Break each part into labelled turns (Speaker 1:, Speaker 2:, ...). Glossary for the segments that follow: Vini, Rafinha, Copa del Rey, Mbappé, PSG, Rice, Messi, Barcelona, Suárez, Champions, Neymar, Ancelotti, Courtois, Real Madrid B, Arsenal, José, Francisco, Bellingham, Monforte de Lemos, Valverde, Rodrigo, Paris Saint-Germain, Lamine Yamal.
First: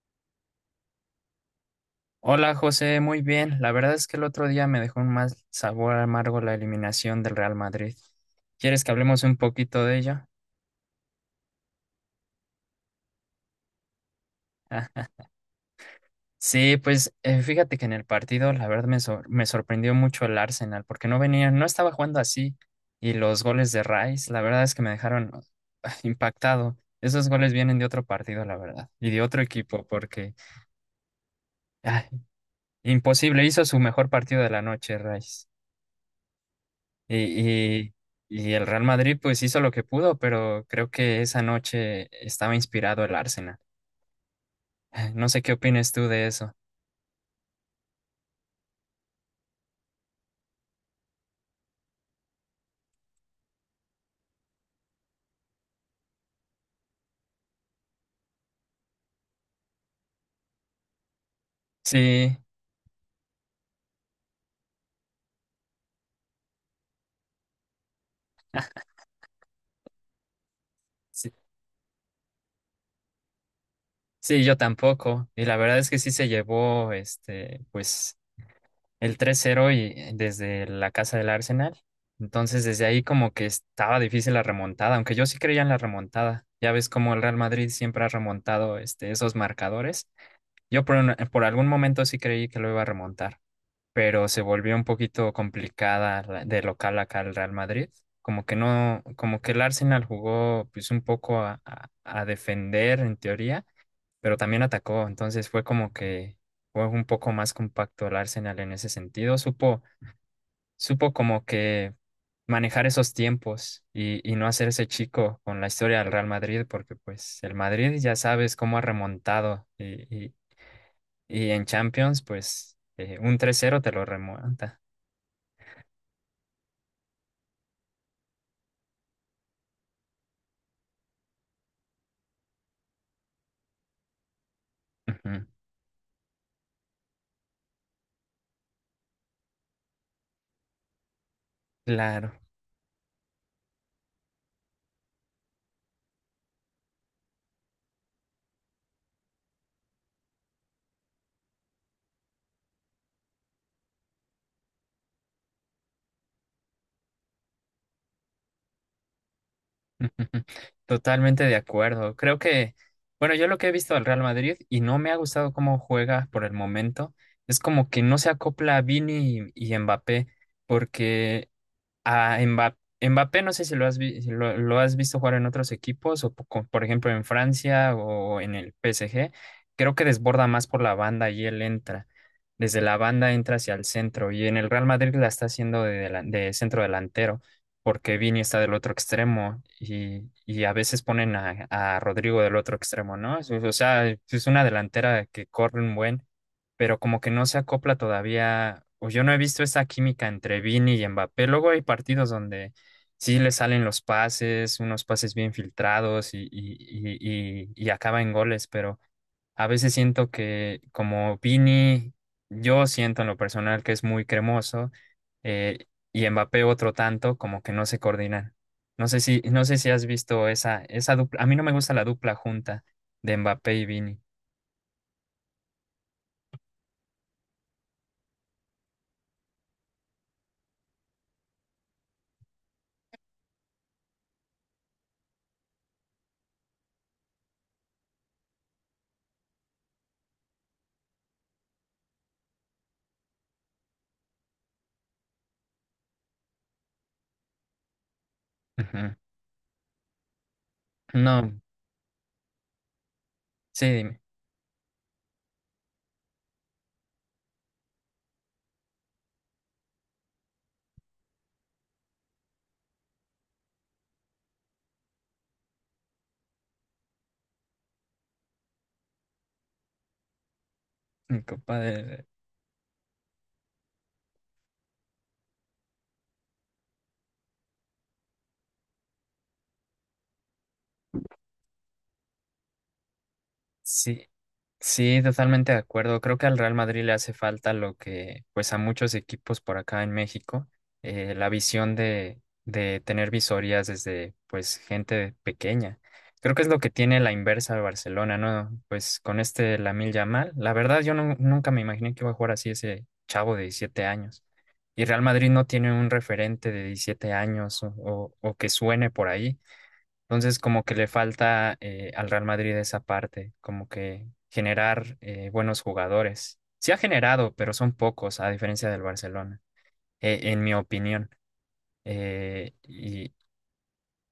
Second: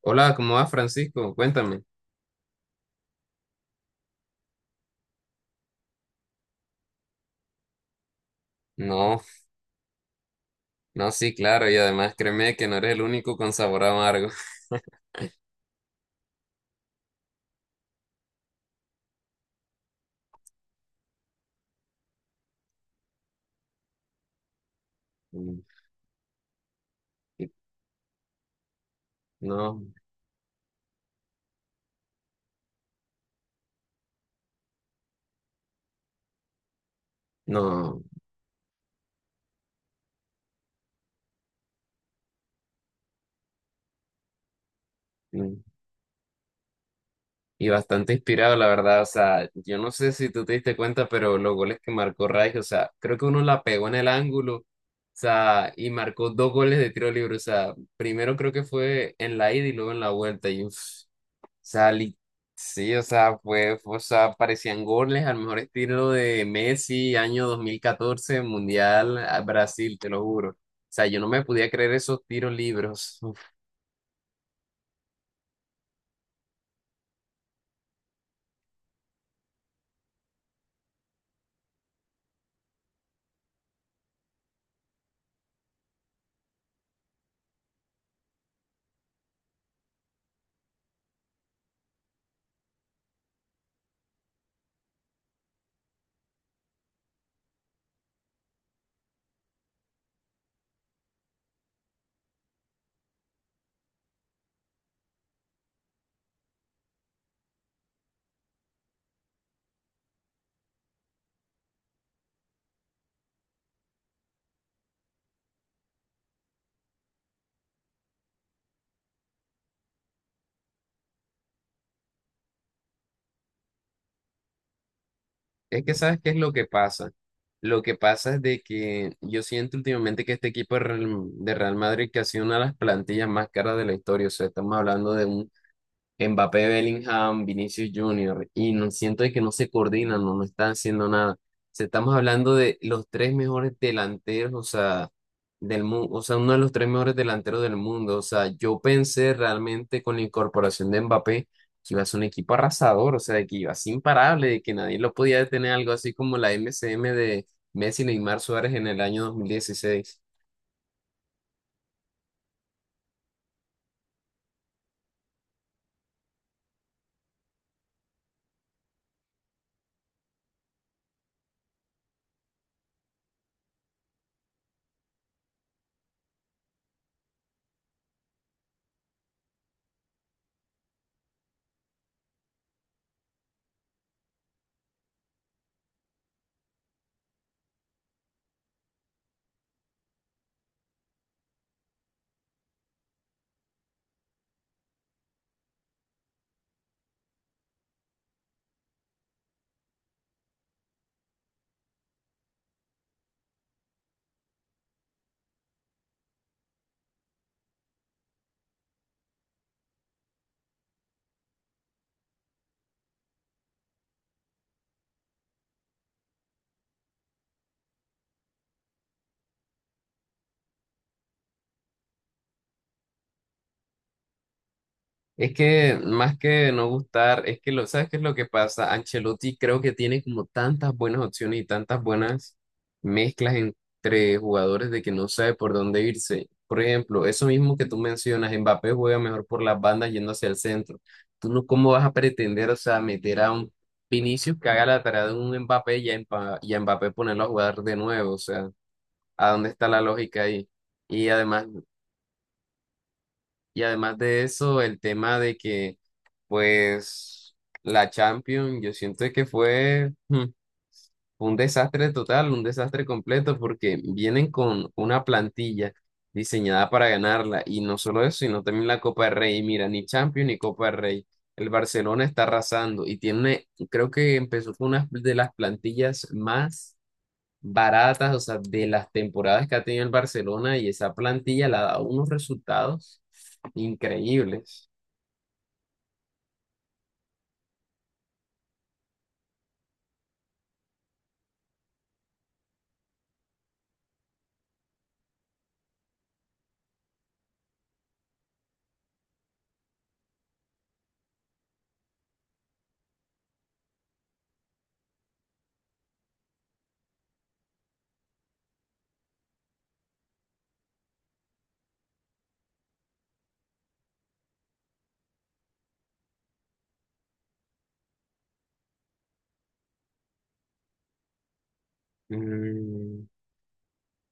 Speaker 1: Hola, ¿cómo vas, Francisco? Cuéntame.
Speaker 2: Hola José, muy bien. La verdad es que el otro día me dejó un mal sabor amargo la eliminación del Real Madrid. ¿Quieres que
Speaker 1: No,
Speaker 2: hablemos un poquito de ello?
Speaker 1: no, sí, claro, y además créeme que no eres el único con sabor amargo.
Speaker 2: Ah, sí, pues fíjate que en el partido la verdad me sorprendió mucho el Arsenal porque no venía, no estaba jugando así, y los goles de Rice la verdad es que me dejaron
Speaker 1: Mm.
Speaker 2: impactado. Esos
Speaker 1: y-
Speaker 2: goles vienen de otro partido, la verdad, y de otro
Speaker 1: No,
Speaker 2: equipo porque ah, imposible, hizo su mejor partido de la noche, Rice. Y, y,
Speaker 1: no,
Speaker 2: y el Real Madrid pues hizo lo que pudo, pero creo que esa noche estaba inspirado el Arsenal. No sé qué
Speaker 1: mm,
Speaker 2: opinas tú de eso.
Speaker 1: y bastante inspirado, la verdad. O sea, yo no sé si tú te diste cuenta, pero los goles que marcó Rice, o sea, creo que uno la pegó en el ángulo, o sea, y marcó dos goles de tiro libre. O sea, primero creo que fue en la ida y luego en la vuelta, y uff. sea, li-
Speaker 2: Sí,
Speaker 1: sí, o sea, fue, o sea, parecían goles al mejor estilo de Messi, año 2014 Mundial a Brasil, te lo juro. O sea, yo no
Speaker 2: sí,
Speaker 1: me podía creer esos tiros libres. Uf.
Speaker 2: sí, yo tampoco. Y la verdad es que sí se llevó este, pues, el tres cero y desde la casa del Arsenal. Entonces desde ahí como que estaba difícil la remontada, aunque yo sí creía en la remontada. Ya ves cómo el Real Madrid siempre ha remontado este, esos marcadores. Por algún momento sí creí que lo iba a remontar, pero se volvió un poquito complicada de local acá el Real Madrid. Como que no, Como que el Arsenal jugó pues un poco a defender en teoría, pero también atacó, entonces fue como que fue un poco más compacto el Arsenal en ese sentido. Supo como que manejar esos tiempos y no hacerse chico con la historia del Real Madrid, porque pues el Madrid ya sabes cómo ha remontado y en Champions pues un 3-0 te lo remonta.
Speaker 1: Es que, ¿sabes qué es lo que pasa? Lo que pasa es de que yo siento últimamente que este equipo de Real Madrid que ha sido una de las plantillas más caras de la historia. O sea, estamos hablando de
Speaker 2: Ujú.
Speaker 1: un Mbappé, Bellingham, Vinicius Junior, y no siento de que no se coordinan, no, no están haciendo nada. O sea, estamos
Speaker 2: Claro,
Speaker 1: hablando de los tres mejores delanteros, o sea, del mundo, o sea, uno de los tres mejores delanteros del mundo. O sea, yo pensé realmente con la incorporación de Mbappé que iba a ser un equipo arrasador, o sea, de que iba a ser imparable, de que nadie lo podía detener, algo así como la MCM de Messi, Neymar, Suárez en el año 2016.
Speaker 2: totalmente de acuerdo. Creo que, bueno, yo lo que he visto al Real Madrid y no me ha gustado cómo juega por el momento, es como que no se acopla a Vini y Mbappé, porque a Mbappé, Mbappé no sé si lo has, vi- si lo, lo has visto jugar en otros equipos, o por ejemplo en Francia o en el PSG. Creo que desborda más por la banda y él entra. Desde la banda entra hacia el centro. Y en el Real Madrid la está haciendo de centro delantero, porque Vini está del otro extremo. Y a veces ponen a Rodrigo del otro extremo, ¿no? O sea, es una delantera que corre un buen, pero como que no se acopla todavía, o yo no he visto esa química entre Vini y Mbappé. Luego hay partidos donde sí le salen los pases, unos pases bien filtrados y acaba en goles, pero a veces siento que como Vini, yo siento en lo personal que es muy cremoso, eh, y Mbappé otro tanto, como que no se coordinan. No sé si has visto esa dupla. A mí no me gusta la dupla junta de Mbappé y Vini.
Speaker 1: Es que más que no gustar, es que lo, ¿sabes qué es lo que pasa? Ancelotti creo que tiene como tantas buenas opciones y tantas buenas mezclas entre jugadores de que no sabe por dónde irse. Por ejemplo, eso mismo que tú mencionas, Mbappé juega mejor por las bandas yendo hacia el centro. Tú no, ¿cómo vas a pretender, o sea, meter a un Vinicius que haga la tarea de un Mbappé y a Mbappé ponerlo a jugar de nuevo? O sea,
Speaker 2: Ujú.
Speaker 1: ¿a dónde está la lógica ahí? Y
Speaker 2: No,
Speaker 1: además y
Speaker 2: sí,
Speaker 1: además
Speaker 2: dime.
Speaker 1: de eso, el tema de que, pues, la Champions, yo siento que fue un desastre total, un desastre completo, porque vienen con una plantilla diseñada para ganarla. Y no solo eso, sino también la Copa del Rey. Y mira, ni Champions ni Copa del Rey.
Speaker 2: En
Speaker 1: El
Speaker 2: Copa
Speaker 1: Barcelona
Speaker 2: del...
Speaker 1: está arrasando y tiene, creo que empezó con una de las plantillas más baratas, o sea, de las temporadas que ha tenido el Barcelona y esa plantilla le ha dado unos resultados
Speaker 2: Sí,
Speaker 1: increíbles.
Speaker 2: sí, totalmente de acuerdo. Creo que al Real Madrid le hace falta lo que, pues a muchos equipos por acá en México, la visión de tener visorías desde, pues, gente pequeña. Creo que es lo que tiene la inversa de Barcelona, ¿no? Pues con este Lamine Yamal, la verdad yo no- nunca me imaginé que iba a jugar así ese chavo de 17 años. Y Real Madrid no tiene un referente de 17 años o que suene por ahí. Entonces, como que le falta al Real Madrid esa parte, como que generar buenos jugadores. Sí ha generado, pero son pocos, a diferencia del Barcelona, en mi opinión. Eh,
Speaker 1: Mm.
Speaker 2: y,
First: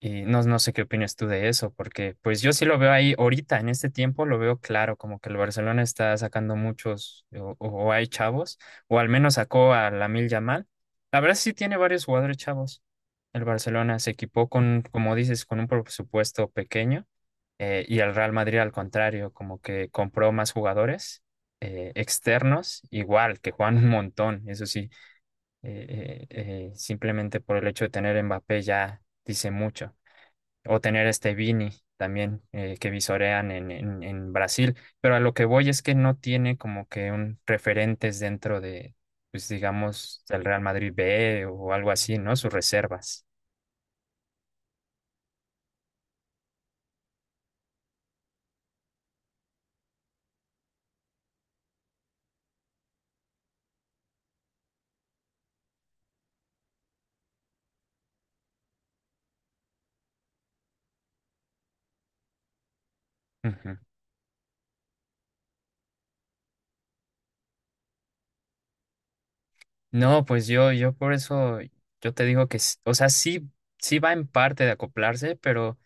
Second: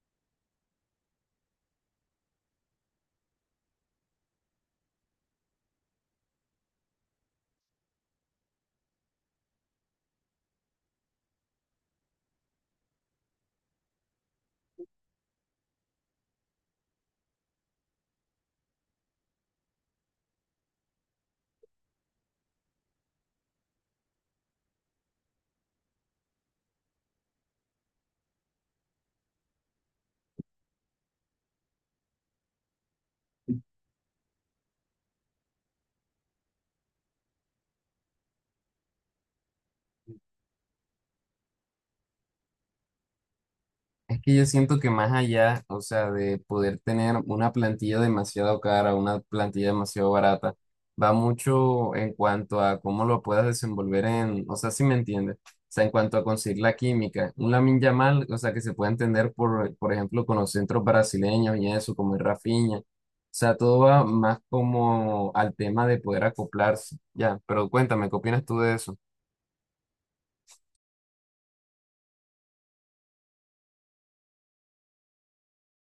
Speaker 2: y no, no sé qué opinas tú de eso, porque pues yo sí lo veo ahí ahorita, en este tiempo lo veo claro, como que el Barcelona está sacando muchos, o hay chavos, o al menos sacó a Lamil Yamal. La verdad sí tiene varios jugadores chavos. El Barcelona se equipó con, como dices, con un presupuesto pequeño, y el Real Madrid al contrario, como que compró más jugadores externos, igual, que juegan un montón, eso sí, simplemente por el hecho de tener Mbappé ya dice mucho, o tener este Vini también que visorean en Brasil, pero a lo que voy es que no tiene como que un referentes dentro de, pues digamos, del Real Madrid B o algo así, ¿no? Sus reservas.
Speaker 1: Es que yo siento que más allá, o sea, de poder tener una plantilla demasiado cara, una plantilla demasiado barata, va mucho en cuanto a cómo lo puedas desenvolver en, o sea, si me entiendes, o sea, en cuanto a conseguir la química. Un Lamine Yamal, o sea, que se puede entender por ejemplo, con los centros brasileños y eso, como el Rafinha. O sea,
Speaker 2: Ujú.
Speaker 1: todo va más como al tema de poder acoplarse. Ya, pero cuéntame, ¿qué opinas tú de eso?
Speaker 2: No, pues yo por eso, yo te digo que, o sea, sí, sí va en parte de acoplarse, pero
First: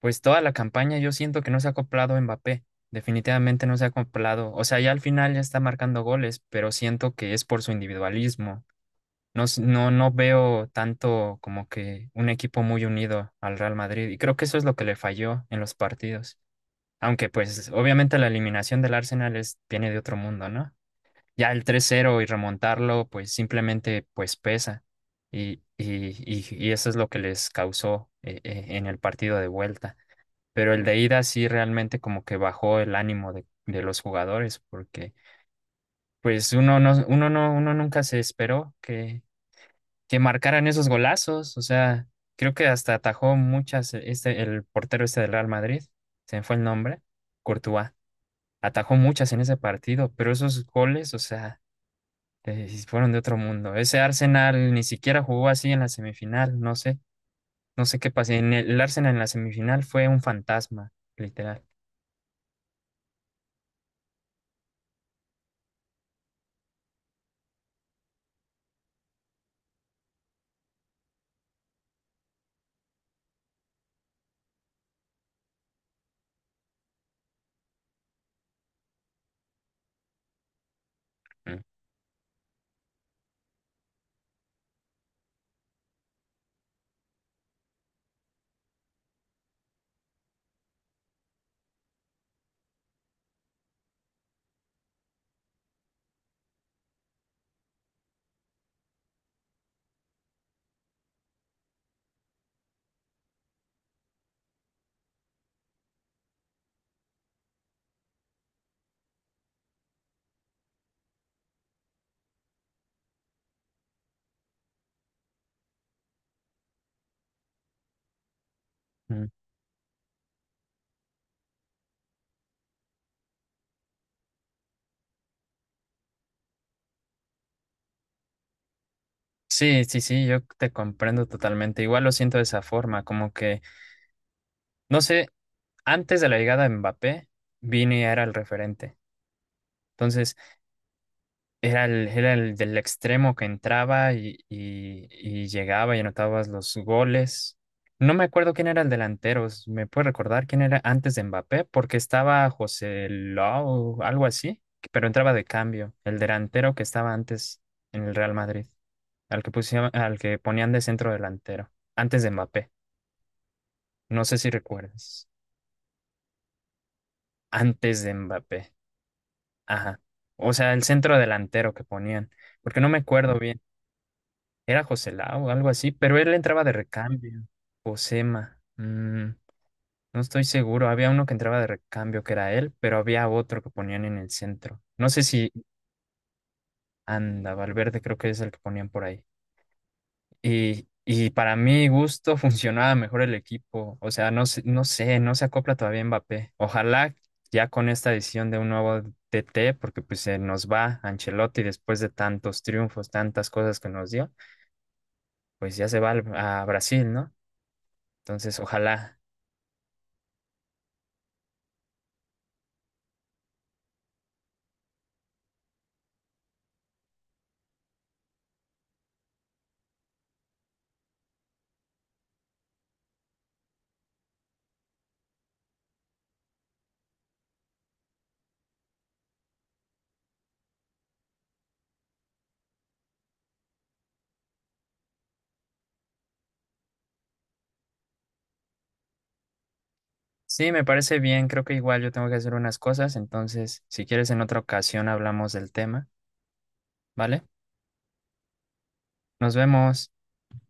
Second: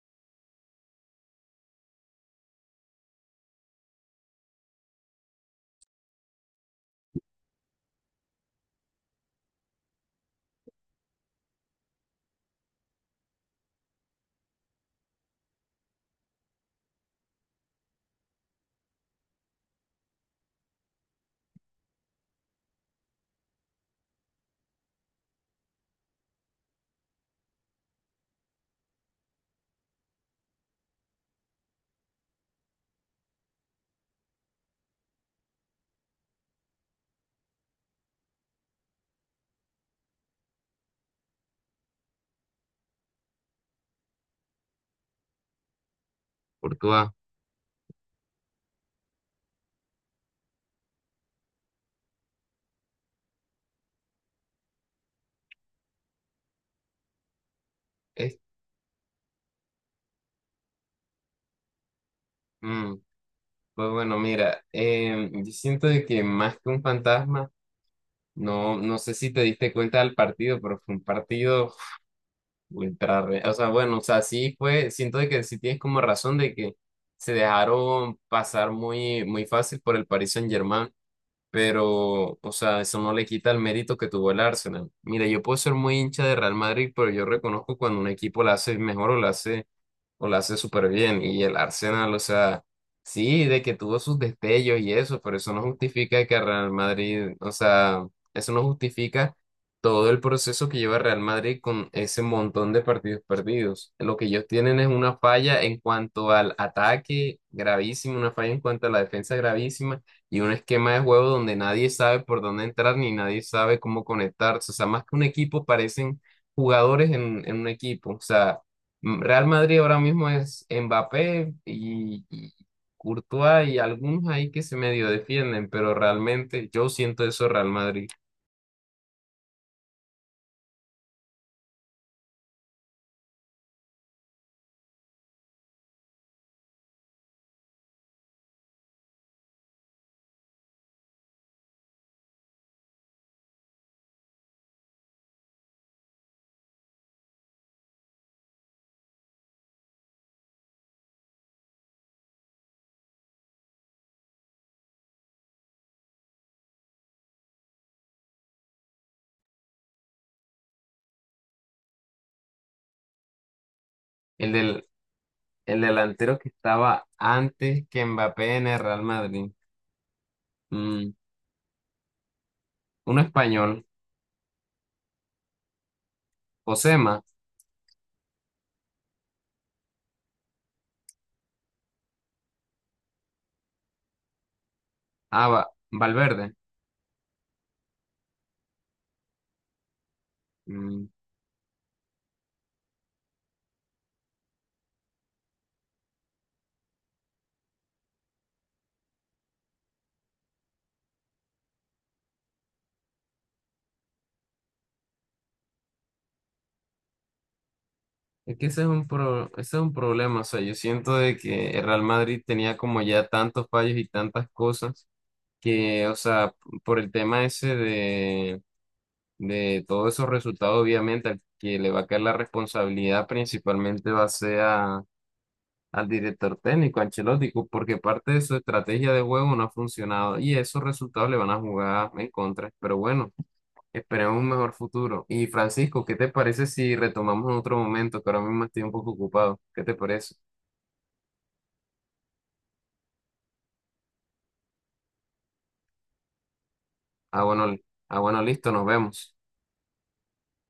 Speaker 2: pues toda la campaña yo siento que no se ha acoplado Mbappé. Definitivamente no se ha acoplado. O sea, ya al final ya está marcando goles, pero siento que es por su individualismo. No, no, no veo tanto como que un equipo muy unido al Real Madrid y creo que eso es lo que le falló en los partidos. Aunque pues obviamente la eliminación del Arsenal es, viene de otro mundo, ¿no? Ya el 3-0 y remontarlo pues simplemente pues pesa, y eso es lo que les causó en el partido de vuelta. Pero el de ida sí realmente como que bajó el ánimo de los jugadores porque... Pues uno nunca se esperó que marcaran esos golazos. O sea, creo que hasta atajó muchas, este, el portero este del Real Madrid, se me fue el
Speaker 1: Por tu.
Speaker 2: nombre, Courtois, atajó muchas en ese partido, pero esos goles, o sea, sí fueron de otro mundo. Ese Arsenal ni siquiera jugó así en la semifinal, no sé, no sé qué pasó. El Arsenal en la semifinal fue un fantasma, literal.
Speaker 1: Pues bueno, mira, yo siento de que más que un fantasma, no, no sé si te diste cuenta del partido, pero fue un partido ultra, o sea, bueno, o sea, sí fue, siento de que sí tienes como razón de que se dejaron pasar muy, muy fácil por el Paris Saint-Germain,
Speaker 2: Mm,
Speaker 1: pero, o sea, eso no le quita el mérito que tuvo el Arsenal. Mira, yo puedo ser muy hincha de Real Madrid, pero yo reconozco cuando un equipo la hace mejor o la hace súper bien. Y el Arsenal, o sea, sí, de que tuvo sus destellos y eso, pero eso no justifica que Real Madrid, o sea, eso no justifica todo el proceso que lleva Real Madrid con ese montón de partidos perdidos. Lo que ellos tienen es una falla en cuanto al ataque gravísima, una falla en cuanto a la defensa gravísima y un esquema de juego donde nadie sabe por dónde entrar ni nadie sabe cómo conectarse. O sea, más que un equipo, parecen jugadores en un equipo. O sea,
Speaker 2: mm.
Speaker 1: Real Madrid ahora mismo es Mbappé y Courtois y algunos ahí que se medio defienden, pero realmente yo siento eso Real Madrid.
Speaker 2: Sí, sí, sí, yo te comprendo totalmente. Igual lo siento de esa forma, como que, no sé, antes de la llegada de Mbappé, Vini era el referente. Entonces era era el del extremo que entraba y llegaba y anotabas los goles. No me acuerdo quién era el delantero. ¿Me puede recordar quién era antes de Mbappé? Porque estaba José Lau, algo así, pero entraba de cambio. El delantero que estaba antes en el Real Madrid, al que pusieron, al que ponían de centro delantero, antes de Mbappé. No sé si
Speaker 1: El del
Speaker 2: recuerdas.
Speaker 1: el delantero que estaba antes
Speaker 2: Antes
Speaker 1: que
Speaker 2: de
Speaker 1: Mbappé en
Speaker 2: Mbappé.
Speaker 1: el Real Madrid,
Speaker 2: Ajá. O sea, el
Speaker 1: mm,
Speaker 2: centro delantero que ponían. Porque no me
Speaker 1: un
Speaker 2: acuerdo bien.
Speaker 1: español,
Speaker 2: Era José Lau o algo así, pero él entraba de
Speaker 1: Josema,
Speaker 2: recambio. Josema. Mm, no estoy seguro. Había uno que entraba de recambio que era él, pero había otro que ponían en el centro. No sé si...
Speaker 1: Valverde.
Speaker 2: Anda, Valverde creo que es el que ponían por ahí.
Speaker 1: mm,
Speaker 2: Y para mi gusto funcionaba mejor el equipo. O sea, no, no sé, no se acopla todavía Mbappé. Ojalá ya con esta decisión de un nuevo TT, porque pues se nos va Ancelotti después de tantos triunfos, tantas cosas que nos dio, pues ya se va a Brasil, ¿no?
Speaker 1: es
Speaker 2: Entonces,
Speaker 1: que
Speaker 2: ojalá.
Speaker 1: ese es un problema, o sea, yo siento de que el Real Madrid tenía como ya tantos fallos y tantas cosas que, o sea, por el tema ese de todos esos resultados, obviamente, al que le va a caer la responsabilidad principalmente va a ser al director técnico, a Ancelotti, porque parte de su estrategia de juego no ha funcionado y esos resultados le van a jugar en contra. Pero bueno, esperemos un mejor futuro. Y Francisco, ¿qué te parece si retomamos en otro momento? Que ahora mismo estoy un poco ocupado. ¿Qué te parece?
Speaker 2: Sí, me parece bien. Creo que igual yo tengo que hacer unas cosas. Entonces, si quieres, en otra ocasión hablamos del tema,
Speaker 1: Ah,
Speaker 2: ¿vale?
Speaker 1: bueno, li- ah, bueno, listo, nos vemos.
Speaker 2: Nos vemos.